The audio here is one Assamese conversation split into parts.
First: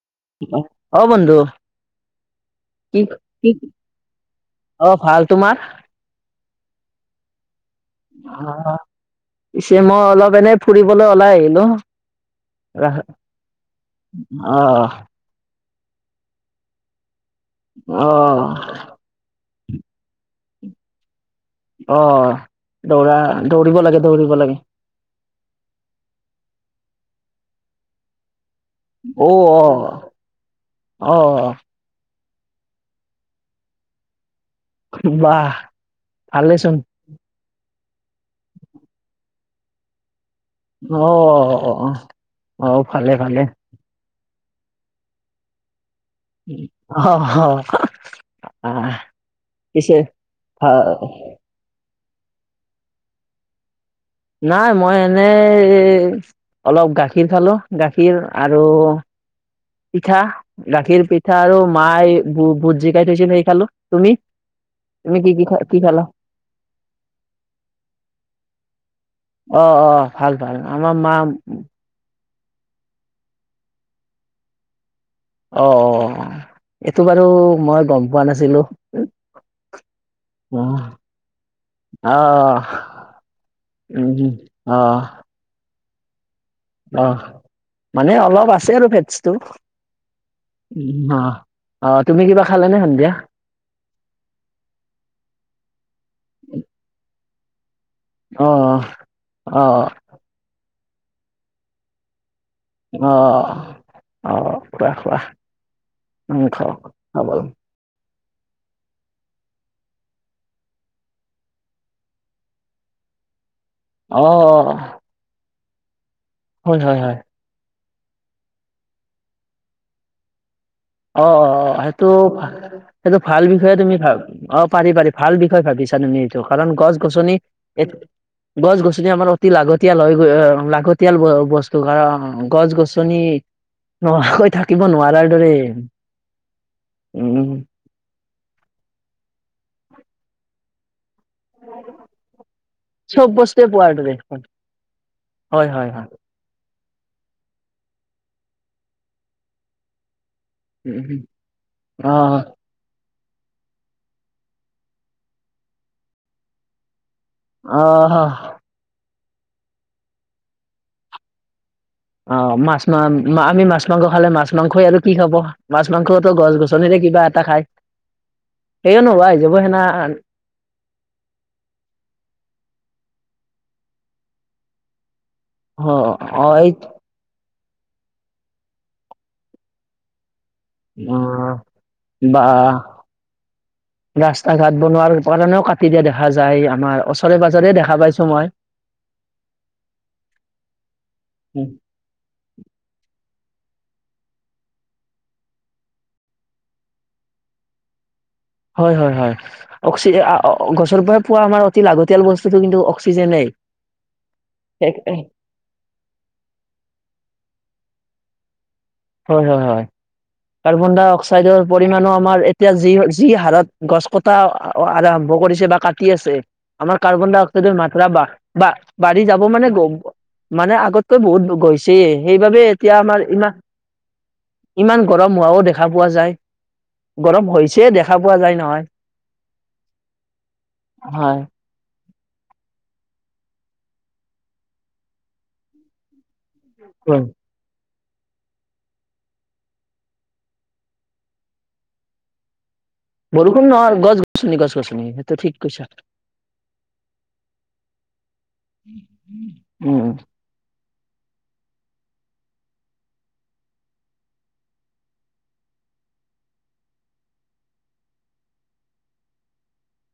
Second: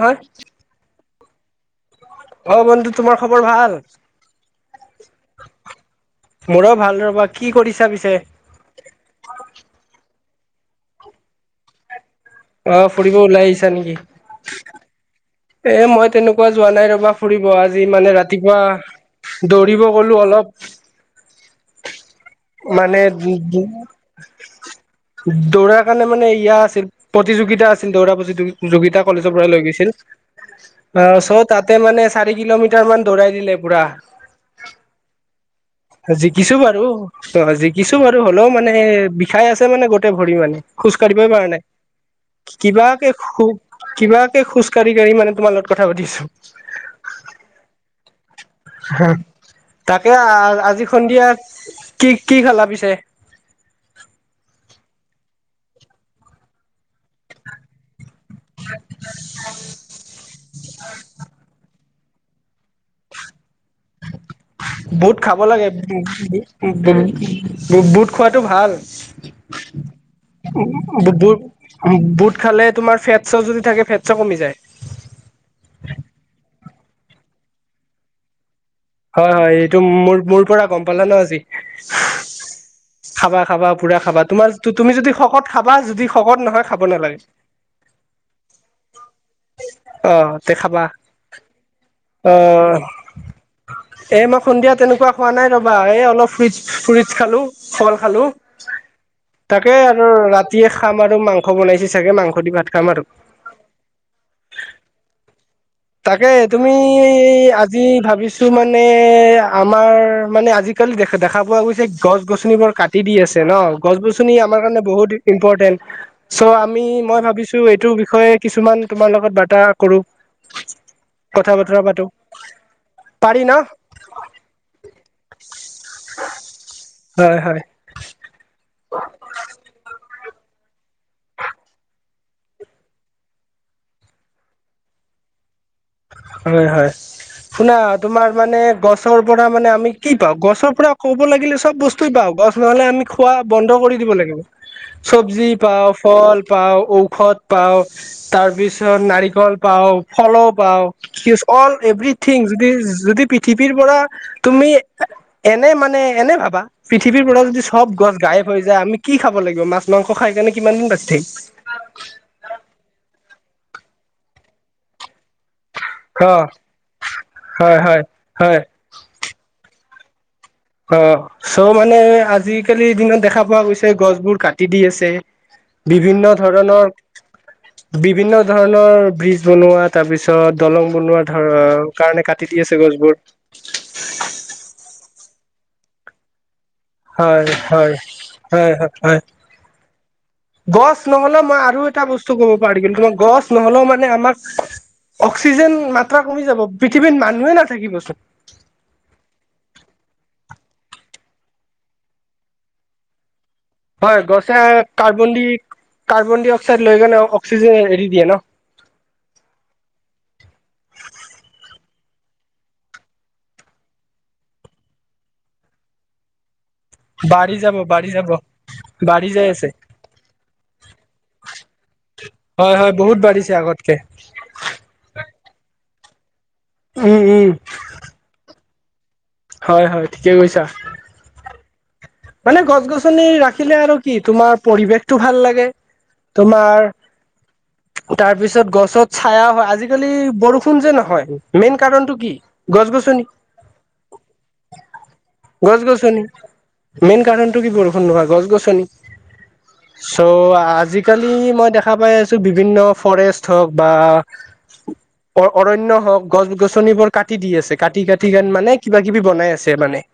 হয় [unintelligible] বন্ধ অ বন্ধু তোমাৰ খবৰ ভাল? অ ভাল তোমাৰ মোৰ ভাল ৰবা কি কৰি অ পিছে মই অলপ এনে ফুৰিবলে ওলাই আহিলো। অ ৰাস ফুৰিব ওলাই আহিছা নেকি? অ এ মই তেনেকুৱা যোৱা নাই ৰবা। ফুৰিব আজি অ মানে ৰাতিপুৱা দৌৰিব গলো অলপ। অ মানে দৌৰা দৌৰিব লাগে দৌৰিব লাগে। দৌৰাৰ কাৰণে মানে ইয়া আছিল প্ৰতিযোগিতা আছিল দৌৰা প্ৰতিযোগিতা অ কলেজৰ পৰা অ লৈ গৈছিল। অ চৌ তাতে মানে চাৰি কিলোমিটাৰ মান দৌৰাই দিলে পুৰা। বাহ জিকিছো ভালেচোন বাৰু ত অজি কিছু বাৰু হ'লেও মানে বিষাই আছে মানে গোটেই ভৰি মানে খোজ অ কঢ়িবই পৰা নাই অ অ কিবাকে ভালে ভালে কিবা [unintelligible] খোজকাঢ়ি কাঢ়ি মানে তোমালগত অ হ [unintelligible] তাকে আ আজি সন্ধিয়া কি কি খালা পিছে? নাই মই এনেই অলপ গাখীৰ খালো গাখীৰ আৰু পিঠা, গাখীৰ পিঠা আৰু মাই ভুট জিকাই থৈছিল সেই খালো। তুমি? বুট তুমি কি খাব কি খা লাগে কি উম খালা? উম উম বু বুট খোৱাটো ভাল অ অ ভাল ভাল আমাৰ মা বুট বুট খালে তোমাৰ ফেটছও যদি থাকে ফেটছও কমি যায় অ অ এইটো বাৰু মই গম পোৱা নাছিলো হয় হয় এইটো মোৰ মোৰ পৰা গম অ', পালা ন আজি অ', খাবা খাবা পুৰা খাবা উম, তোমাৰ তুমি অ', যদি শকত খাবা যদি শকত নহয় খাব অ নালাগে মানে অলপ আছে আৰু ফেটছ উ অ তে খাবা অহ তুমি অ কিবা খালে নে সন্ধিয়া এ মই সন্ধিয়া তেনেকোৱা খোৱা নাই ৰবা এই অলপ ফ্ৰু ফুইটচ খালো ফল খালো অ', তাকে অ', আৰু ৰাতিয়ে খাম আৰু মাংস বনাইছে চাগে মাংস দি ভাত খাম আৰু অ'। অ খোৱা খোৱা তাকে উম, তুমি খাওঁ খাব অ', আজি ভাবি ছো মানে আমাৰ মানে আজিকালি দেখা দেখা পোৱা গৈছে গছ গছনিবোৰ কাটি দি আছে ন। গছ গছনি আমাৰ অ'। কাৰণে বহুত ইম্পৰ্টেণ্ট। চ' হয় আমি হয় হয় মই ভাবিছো এইটোৰ বিষয়ে কিছুমান তোমাৰ লগত বাৰ্তা কৰো। অ অ কথা বতৰা অ পাতো সেইটো। সেইটো পাৰি ভাল ন বিষয়ে তুমি ভ অ পাৰি পাৰি ভাল বিষয়ে ভাবিছা তুমি এইটো কাৰণ গছ গছনি হয় হয় গছ গছনি আমাৰ অতি লাগতিাল হয়। লাগতিয়াল বস্তু কাৰণ গছ গছনি নোহোৱাকৈ থাকিব নোৱাৰাৰ দৰে। হয় হয় উম শুনা তোমাৰ মানে গছৰ পৰা মানে আমি কি পাওঁ গছৰ পৰা ক'ব লাগিলে চব বস্তু পাওঁ গছ নহলে আমি চব খোৱা বস্তুৱে বন্ধ পোৱাৰ কৰি দিব দৰে লাগিব চবজি হয় পাও হয় হয় ফল পাওঁ, ঔষধ পাওঁ, তাৰ পিছত নাৰিকল পাওঁ, ফলো পাও অল অ এভথিং যদি যদি পৃথিৱীৰ পৰা তুমি এনে মানে এনে ভাবা পৃথিৱীৰ পৰা যদি সব গছ অ গায়ব হৈ যায় আমি কি খাব লাগিব মাছ মাংস খাই কাৰণে কিমান দিন বাছি থাকিম। অ মাছ মা আমি মাছ মাংস খালে মাছ মাংসই আৰু কি খাব মাছ থাকিম মাংসতো অ গছ গছনিৰে কিবা এটা খায়। হয় হয় হয় সেই নহব যাব হেনা। অ চ' মানে আজিকালিৰ দিনত দেখা পোৱা গৈছে গছবোৰ কাটি দি আছে। অ বিভিন্ন অ এই ধৰণৰ বিভিন্ন ধৰণৰ ব্ৰীজ বনোৱা তাৰ পিছ ত দলং অ বনোৱা ধৰ কাৰণে বা কাটি দি আছে গছবোৰ। ৰাস্তা ঘাট বনোৱাৰ কাৰণেও কাটিয়া দেখা যায় আ হয় হয় হয় হয়। গছ নহ'লে মই আৰু এটা বস্তু ক'ব পাৰি কিন্তু তোমাৰ গছ। নহলেও মানে আমাক অক্সিজেন মাত্ৰা কমি যাব পৃথিৱীত মানুহে নাথাকিবচোন। হয় হয় হয় অক্সি আ- অ- গছৰ পৰাই পোৱা আমাৰ অতি লাগতিয়াল বস্তুত কিন্তু অক্সিজেনে। হয় গছে কাৰ্বন দি কাৰ্বন ডাই অক্সাইড লৈ গনে অক্সিজে এৰি দিয়ে ন। হয় হয় হয়। কাৰ্বন ডাই অক্সাইডৰ পৰিমণো আমাৰ এতিয়া যি যি হাৰত গছ কটা আৰম্ভ কৰিছে বা কাটি আছে। আমাৰ কাৰ্বন ডাই বাঢ়ি যাব অক্সাইডৰ মাত্ৰা বাঢ়ি বা যাব। বা বাঢ়ি যাব যাই আছে মান গ মানে আগতকৈ বহুত গৈছে সেইবাবে হয় হয় এতিয়া বহুত আমাৰ বাঢ়িছে ইমান। আগতকে ইমান গৰম হোৱাও দেখা পোৱা যায় উম উম গৰম হৈছে দেখা পোৱা যায় নহয়। হয় হয় ঠিকে কৈছা। হয় মানে গছ গছনি ৰাখিলে আৰু কি তোমাৰ পৰিৱেশটো ভাল লাগে। তোমাৰ হয় তাৰ পিছত গছত ছায়া হয়। আজিকালি বৰষুণ যে নহয় মেইন কাৰণতটো কি? গছ গছনি বৰষুণ নহয় গছ-গছনি গছ-গছনি এইটো ঠিক গছ কৈছা। গছনি মেইন কাৰণতটো কি বৰষুণ নহোৱা, গছ গছনি। উম চ' আজিকালি মই দেখা পাই আছোঁ বিভিন্ন ফৰেষ্ট হওক বা অ-অৰণ্য হওক, গছ-গছনিবোৰ কাটি দি আছে কাটি-কাটি কেন মানে কিবা-কিবি বনাই আছে মানে।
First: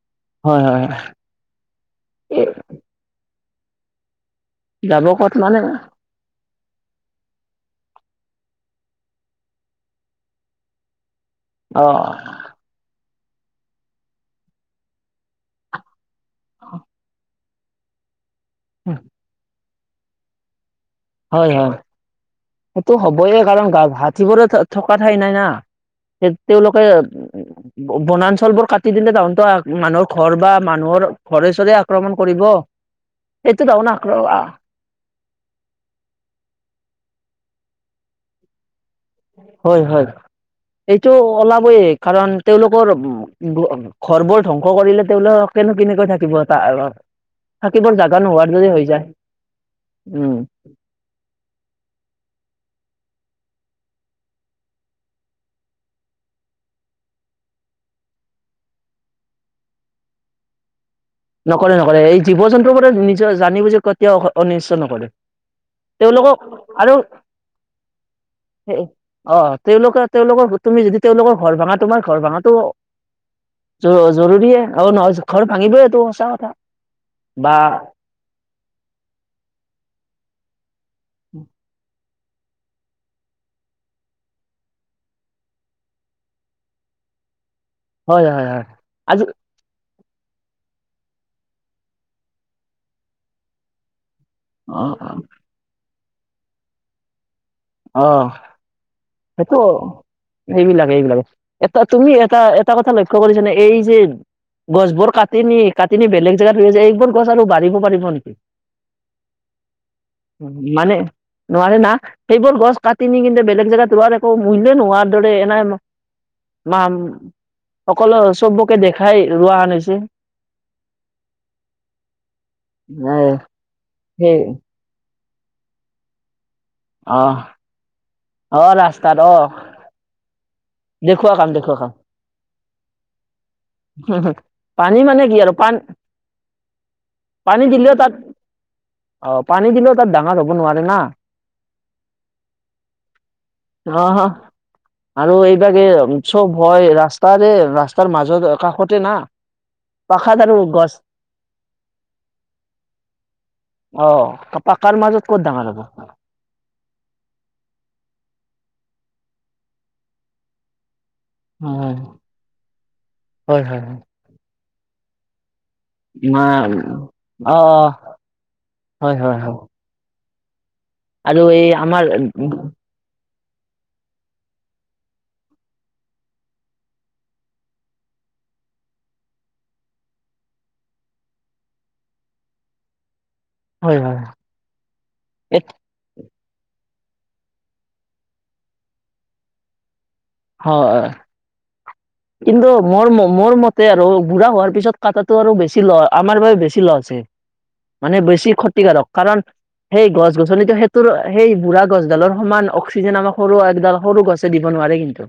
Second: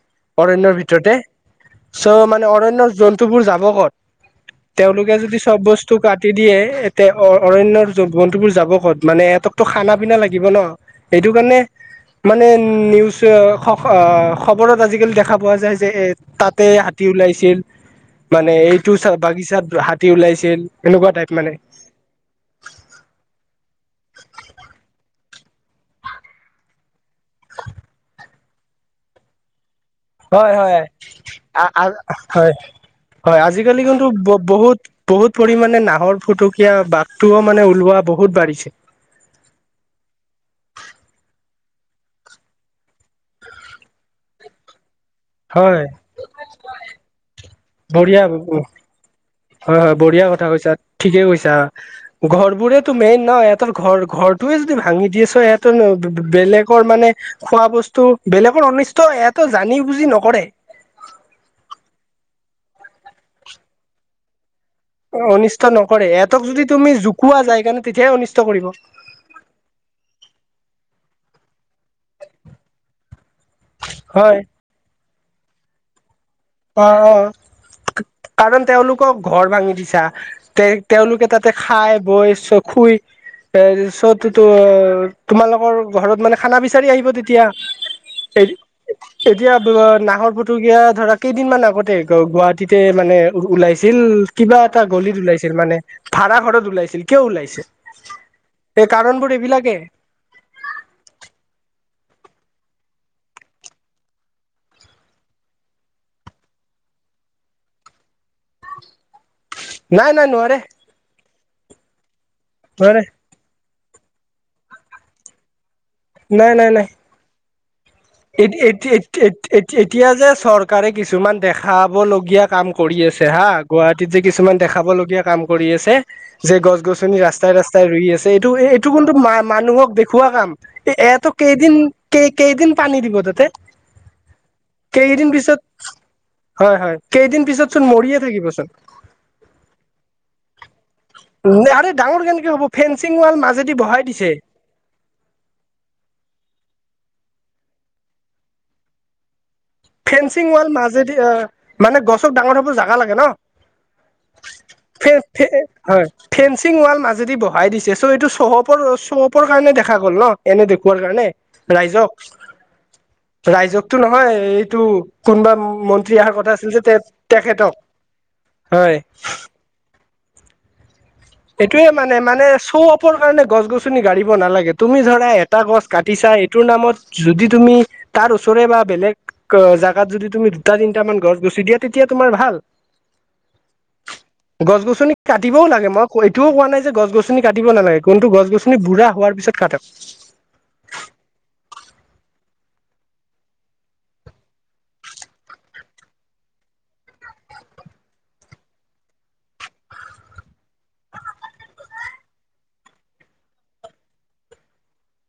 হয় অৰণ্যৰ হয় ভিতৰতে। চ' হয়। মানে অৰণ্যৰ জন্তুবোৰ যাব ক'ত? যাব তেওঁলোকে ক'ত যদি চব মানে বস্তু কাটি দিয়ে এতিয়া অ-অৰণ্যৰ জন্তবোৰ যাব ক'ত, মানে এহতকতো খানা পিনা লাগিব ন। এইটো কাৰণে, অ মানে নিউজ খ অ খবৰত আজিকালি দেখা পোৱা যায় যে এ তাতে হাতী ওলাইছিল মানে এইটো চাহ-বাগিচাত হাতী ওলাইছিল এনেকুৱা টাইপ মানে হয় হয়, সেইটো হবই কাৰণ গা হাতীবোৰে থকা ঠাই নাই। না, সেই তেওঁলোকে বনাঞ্চলবোৰ কাটি দিলে তাহত মানুহৰ ঘৰ বা হয় হয় মানুহৰ ঘৰে-চৰে আক্ৰমণ কৰিব। হয় হয়, এইটো আজিকালি তাহোন কিন্তু আক্ৰ ব-বহুত বহুত পৰিমানে না হৰ ফুটুকীয়া বাঘটোও মানে ওলোৱা বহুত বাঢ়িছে। হয় হয়। এইটো আলাবই কাৰণ তেওঁলোকৰ উ ঘৰবোৰ ধ্বংস কৰিলে তেওঁলোক কেনে হয় কেনেকৈ থাকিব, [unintelligible] থাকিবৰ জাগা বঢ়িয়া নোহোৱাৰ দৰে হৈ যায়। হয় হয় বঢ়িয়া উম কথা কৈছা, ঠিকে কৈছা। ঘৰ বোৰেতো মেইন ন, এহতৰ ঘৰ-ঘৰটোয়ে যদি ভাঙি দিছে সিহঁতৰ বেলেগৰ মানে খোৱা বস্তু, বেলেগৰ অনিষ্ট এহতো জানি-বুজি নকৰে। নকৰে নকৰে, এই জীৱ-জন্তুৰ পৰা নিজৰ জানি বুজি কেতিয়াও অনি নকৰে। অনিষ্ট নকৰে তেওঁলোকক এহঁতক যদি তুমি আৰু, জোকোৱা যায় কাৰণে তেতিয়াহে অনিষ্ট কৰিব অ' তেওঁলোকে তেওঁলোকৰ, তুমি যদি তেওঁলোকৰ ঘৰ ভাঙা, তোমাৰ ঘৰ ভাঙাটো হয় জ-জৰুৰীয়ে আৰু নহয় ঘৰ ভাঙিবয়েটো অ' অ', কাৰণ তেওঁলোকক ঘৰ ভাঙি দিছা তে তেওঁলোকে তাতে খাই, বৈ, চ খুই তাৰিছত তো-তোমালোকৰ ঘৰত মানে খানা বিচাৰি আহিব তেতিয়া। হয় হয় হয় আজি এ-এতিয়া [unintelligible] নাহৰ ফুটুকীয়া ধৰা কেইদিনমান আগতে, গুৱাহাটীতে মানে ওলাইছিল কিবা অ এটা গলিত অ ওলাইছিল মানে, ভাড়া ঘৰত ওলাইছিল। কিয় ওলাইছে? অ', এই কাৰণবোৰ সেইটো এইবিলাকে এইবিলাকে এইবিলাকে তুমি এটা এটা কথা লক্ষ্য কৰিছানে, এই যে গছবোৰ কাটি নি কাটি নি বেলেগ জেগাত লৈ যায়, এইবোৰ গছ আৰু বাঢ়িব পাৰিব নিকি। নাই নাই নোৱাৰে মানে নোৱাৰে না। সেইবোৰ গছ নোৱাৰে কাটি নি কিন্তু বেলেগ জেগাত ৰোৱাৰ একো মূল্যই নোহোৱাৰ দৰে, এনে মাম এ আনিছে এতি-এতি-এতিয়া যে চৰকাৰে কিছুমান দেখাব লগীয়া কাম কৰি আ এ হা, গুৱাহাটীত যে সেই কিছুমান দেখাবলগীয়া কাম কৰি আছে যে গছ-গছনি অ', ৰাস্তাই ৰাস্তাই ৰুই আছে, এইটো অ', এইটো কিন্তু ৰাস্তাত অ', মা-মানুহক দেখুওৱা কাম। এ এয়াতো দেখুওৱা কাম কেইদিন দেখুওৱা কাম। কেই-কেইদিন পানী দিব তাতে? পানী মানে কেইদিন কি আৰু পিছত পান হয় হয়, কেইদিন পানী পিছত চোন দিলেও তাত মৰিয়ে থাকিবচোন। অ', পানী দিলেও তাত ডাঙৰ হব নোৱাৰে না। ন আৰে ডাঙৰ কেনকে হ'ব, ফেঞ্চিং ৱাল মাজেদি বহাই অ', দিছে। আৰু এইবাগে চব হয়, ৰাস্তাৰে ৰাস্তাৰ মাজত কাষতে না। পাখাত ফেনচিং আৰু ৱাল গছ মাজেদি, অ মানে গছক ডাঙৰ হব জাগা লাগে ন। অ', পাকাৰ মাজত ক'ত ডাঙৰ হব। ফেনচিং ৱাল মাজেদি বহাই দিছে চ' এইটো চহপৰ চহপৰ কাৰণে দেখা গ'ল ন, এনে দেখুৱাৰ কাৰণে। হয়, হয়, হয়, ৰাইজক-ৰাইজকটো হয় নহয় এইটো কোনবা ম মন্ত্ৰী অহাৰ মা কথা আছিল যে তেখেতক অ', হয়। আৰু এই এইটোয়ে আমাৰ মানে মানে চৌ অপৰ কাৰণে গছ গছনি গাৰিব নালাগে। তুমি জানা এটা গছ কাটিছা। বা বেলেগ জেগাত যদি তুমি দুটা তিনিটা মান গছ গুছি দিয়া তেতিয়া তোমাৰ ভাল। হয়, হয়, গছ গছনি এ কাটিবও লাগে মোক। এইটোও কোৱা নাই যে গছ গছনি কাটিব নালাগে কন্তু গছ গছনি বুঢ়া হোৱাৰ পিছত কাক। হয়। কিন্তু মোৰ মোৰ মতে আৰু বুঢ়া হোৱাৰ পিছত কটাটো আৰু বেছি ল আমাৰ বাবে বেছি লছ। মানে বেছি ক্ষতিকাৰক কাৰণ সেই গছ গছনিতো সেইটোৰ সেই বুঢ়া গছডালৰ সমান অক্সিজেন আমাৰ সৰু একডাল সৰু গছে দিব নোৱাৰ। কিন্তু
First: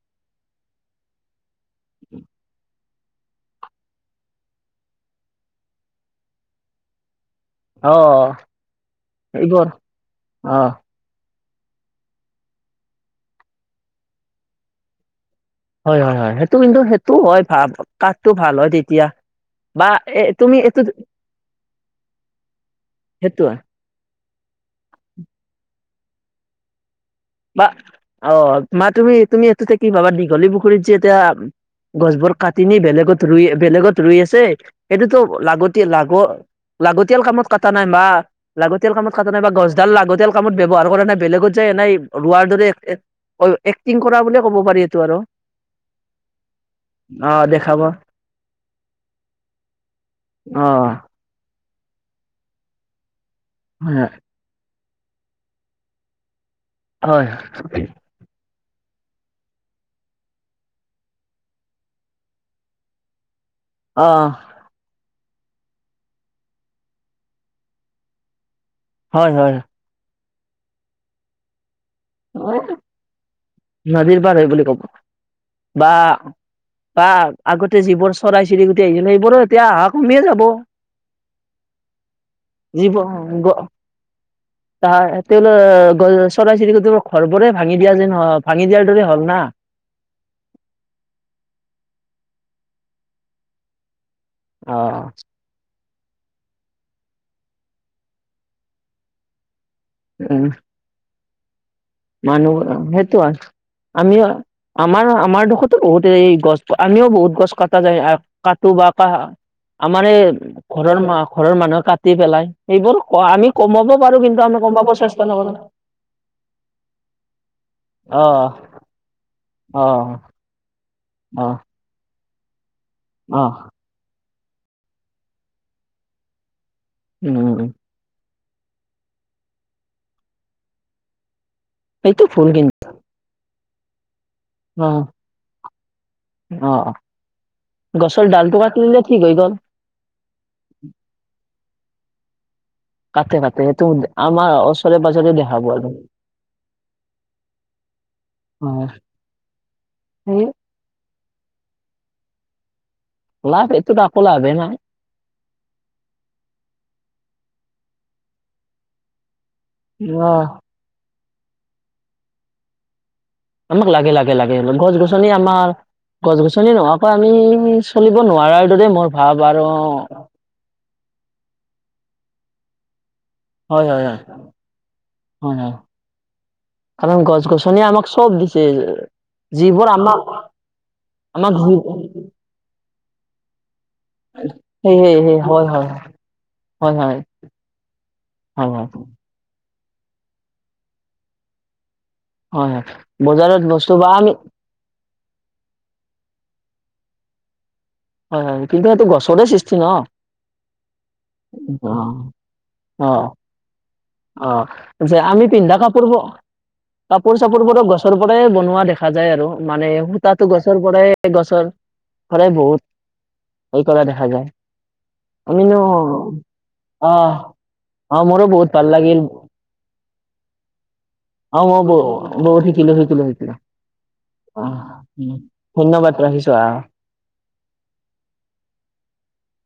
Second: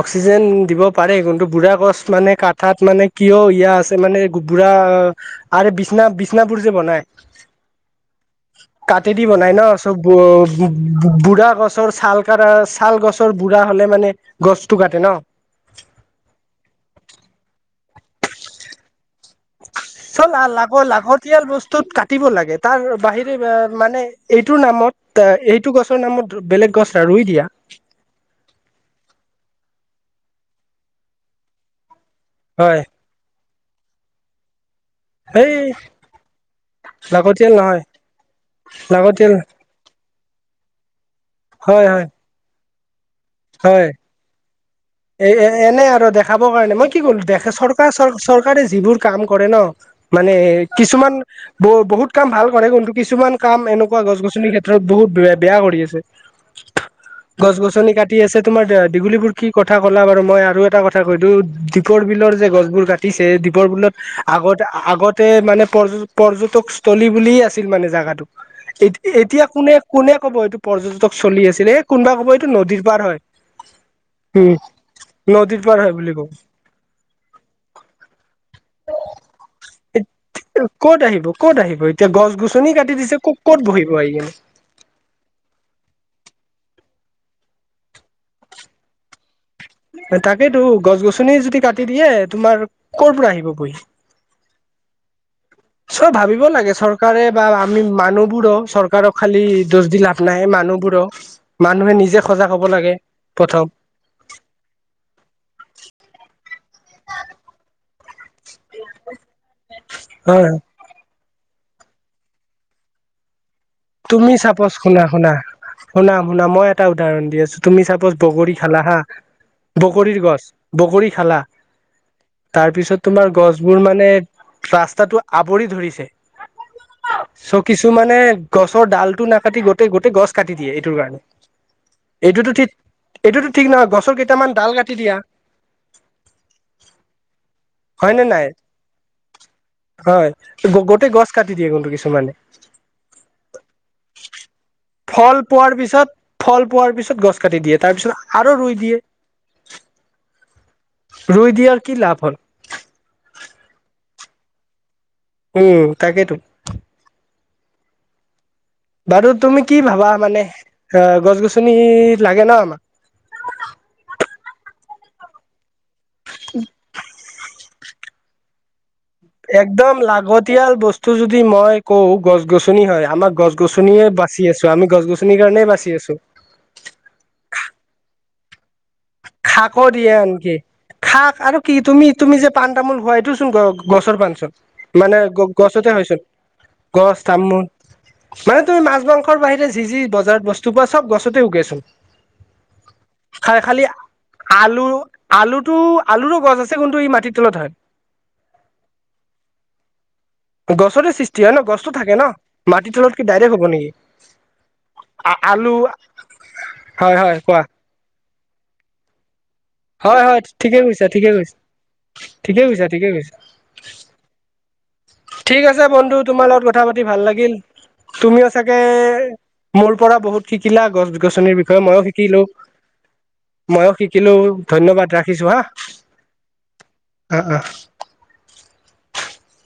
অক্সিজেন দিব পাৰে কিন্তু বুঢ়া গছ মানে কাঠাত মানে কিয় ইয়া আছে মানে বুঢ়া আ বিছনা বিচনাবোৰ যে বনাই। অ কাতেদি বনাই ন এইবোৰ চব অ বুঢ়া গছৰ ছাল গছ ছাল গছৰ বুঢ়া হলে মানে গছতটো কাটে ন। হয় হয় হয় সেইটো কিন্তু সেইটো হয় ভাল কাঠটো ভাল হয় তেতিয়া। বা এ চল তুমি লাগ এইটো লাগতিয়াল বস্তুত কাটিব লাগে তাৰ বাহিৰে সেইটো হয় মানে এইটোৰ নামত। এইটো গছৰ নামত বেলেগ গছ। ৰুই দিয়া বা অ মা তুমি তুমি এইটোতে কি পাবা দীঘলী পুখুৰীত যে এতিয়া। গছবোৰ কাটি নি হয় বেলেগত ৰুই বেলেগত ৰুই আছে সেইটোতো এই লাগতি লাগত। লাগতিয়াল কামত কটা নাই মা লাগতিয়াল কামত কটা নাই বা গছডাল লাগতিয়াল। কামত ব্যৱহাৰ কৰা নাই বেলেগত যায় হয় নাই। হয় হয় এক্টিং কৰা ব বুলি ক'ব পাৰি এইটো আৰু এ এ এনে আৰু দেখাবৰ কাৰণে মই কি কৰিলো অ দেখ দেখাব চৰকাৰ চ চৰকাৰে যিবোৰ কাম কৰে ন। মানে অ কিছুমান ব বহুত কাম ভাল কৰে কিন্তু কিছুমান কাম এনেকুৱা গছ গছনিৰ ক্ষেত্ৰত বহুত ব বেয়া কৰি আছে। হয় হয় ছে তোমাৰ দীগুলী পুখুৰী কি কথা ক'লা বাৰু মই আৰু এটা কথা কৈদিও দীপৰ বিলৰ যে গছবোৰ কাটিছে। লিপিৰ বিলত অ আগতে আগত মানে পৰ পৰ্যটকস্থ্লী বুলি আছিল মানে জোগাটোক। এ হয় এতিয়া হয় কোনে কোনে কব এইটো পৰ্যটক চলি আছিলে এই কোনোবা ক'ব এইটো নদীৰ। পাৰ হয় নদীৰ বাৰ এই উম বুলি কব। নদীৰ পাৰ বা হয় বুলি কব বা আগতে যিবোৰ চৰাই চিৰিক এ ক'ত আহিব ক'ত আহিব এতিয়া গছ গছনি কাটি দিছে ক'ত ক'ত। [unintelligible] তা তেওঁল চৰাই চিৰিক ঘৰবোৰে ভাঙি দিয়া যেন ভাঙি দিয়াৰ দৰেই হল না। তাকেইতো গছ গছনি যদি কাটি দিয়ে তোমাৰ কৰ পৰা আহিব বৈ আহ। চব ভাবিব লাগে চৰকাৰে বা আমি মানুহবোৰক চৰকাৰক খালি। দোষ দি লাভ উম নাই মানুহবোৰো। মানুহে নিজে সজাগ মানুহ হব লাগে সেইটো আৰু প্ৰথম আমিও। আমাৰ আমাৰ দোশটো বহুত এই গছ আমিও বহুত গছ কটা যায়। কাটো বা ক আমাৰ এই হয় ঘৰৰ মাক ঘৰৰ মানুহে কাটি পেলাই সেইবোৰ ক আমি কমাব পাৰো তুমি কিন্তু আমি চাপজ কমাব শুনা শুনা চেষ্টা নকৰো শুনা শুনা মই এটা উদাহৰণ দি আছো তুমি সাপৌচ অ বগৰী খলা হা অ বগৰী গছ বগৰী। খালা অ তাৰপিছত তোমাৰ অ গছবোৰ মানে। ৰাস্তাটো আৱৰি ধৰিছে উম উম, চ' উম। কিছুমানে গছৰ ডালটো নাকাটি গোটেই গোটেই গছ কাটি দিয়ে এইটোৰ কাৰণে সেইটো ভুল এইটোতো কিন্তু ঠিক এইটোতো ঠিক নহয় গছৰ কেতিয়া [unintelligible] দুটামান ডাল অ কাটি দিয়া। অ হয় নে গছৰ নাই? ডালটো কাটি দিলে ঠিক হৈ গ'ল হয় গোতেই গছ কাটি দিয়ে কোনটো কি কিছুমানে কাটে কাটে সেইটো আমাৰ ওচৰে [inaudible] পাজৰে ফল দেখা পোৱাৰ পোৱা যায় পিছত -ফল পোৱাৰ পিছত গছ কাটি দিয়ে। তাৰপিছত আৰু ৰুই দিয়ে। [inaudible] হম ৰুই দিয়াৰ কি লাভ হ'ল লাভ এইটোত একো লাভে নাই। সেয়ে তাকেতো। বাৰু তুমি কি ভাবা মানে অহ এ গছ -গছনি লাগে ন' আমাক। আমাক লাগে- লাগে -লাগে, গছ -গছনি আমাৰ গছ -গছনি নোহোৱাকৈ আমি চলিব নোৱাৰাৰ দৰে মোৰ ভাৱ আৰু একদম লাগতিয়াল বস্তু যদি মই কওঁ গছ- গছনি হয় আমাক গছ হয় -গছনিয়ে হয় হয় বাচি আছো আমি গছ -গছনিৰ হয় কাৰণে হয় বাছি আছো। কাৰণ গছ গছনি আমাক চব দি খাকো দিয়ে আনকি। খাক আমাক আৰু যি কি তুমি তুমি যে পাণ তামোল খোৱা এইটো চোন গ গছৰ পাণছোন সেই সেই মানে সেই গ গছতে হয় ছোন। হয় হয় হয় গছ তামোল মানে হয় তুমি মাছ মাংসৰ বাহিৰে। যি যি বজাৰত বস্তু পোৱা চব গছতে উগেছোন। হয় হয় বজাৰত বস্তু বা আমি আলু আলুটো আলুৰো গছ আছে কিন্তু ই মাটিৰ তলত হয়। হয় হয় কিন্তু সেইটো গছতে সৃষ্টি ন। গছতে সৃষ্টি হয় ন গছতো অ থাকে ন মাটিৰ অ তলত কি ডাইৰেক্ট হ'ব নেকি? অ যে আমি আলু পিন্ধা কাপোৰবোৰ, হয় হয় কাপোৰ কোৱা চাপোৰবোৰ গছৰ সদায় বনোৱা দেখা যায় আৰু মানে হয় হয় সূতাটো ঠিকে গছৰ কৈছা ঠিকে পৰাই কৈছা গছৰ সদায় ঠিকে কৈছা ঠিকে কৈছা বহুত এই কৰা দেখা যায়। ঠিক আমিনো আছে বন্ধু তোমাৰ লগত কথা পাতি ভাল আহ লাগিল অ তুমিও মোৰো চাগে বহুত ভাল লাগিল। মোৰ পৰা বহুত শিকিলা গছ গছনিৰ অ মই বিষয়ে বহুত শিকিলো শিকিলো শিকিলো ময়ো শিকিলো। অ ধন্যবাদ ৰাখিছো হা, ধন্যবাদ ৰাখিছো আহ অ অ। [unintelligible]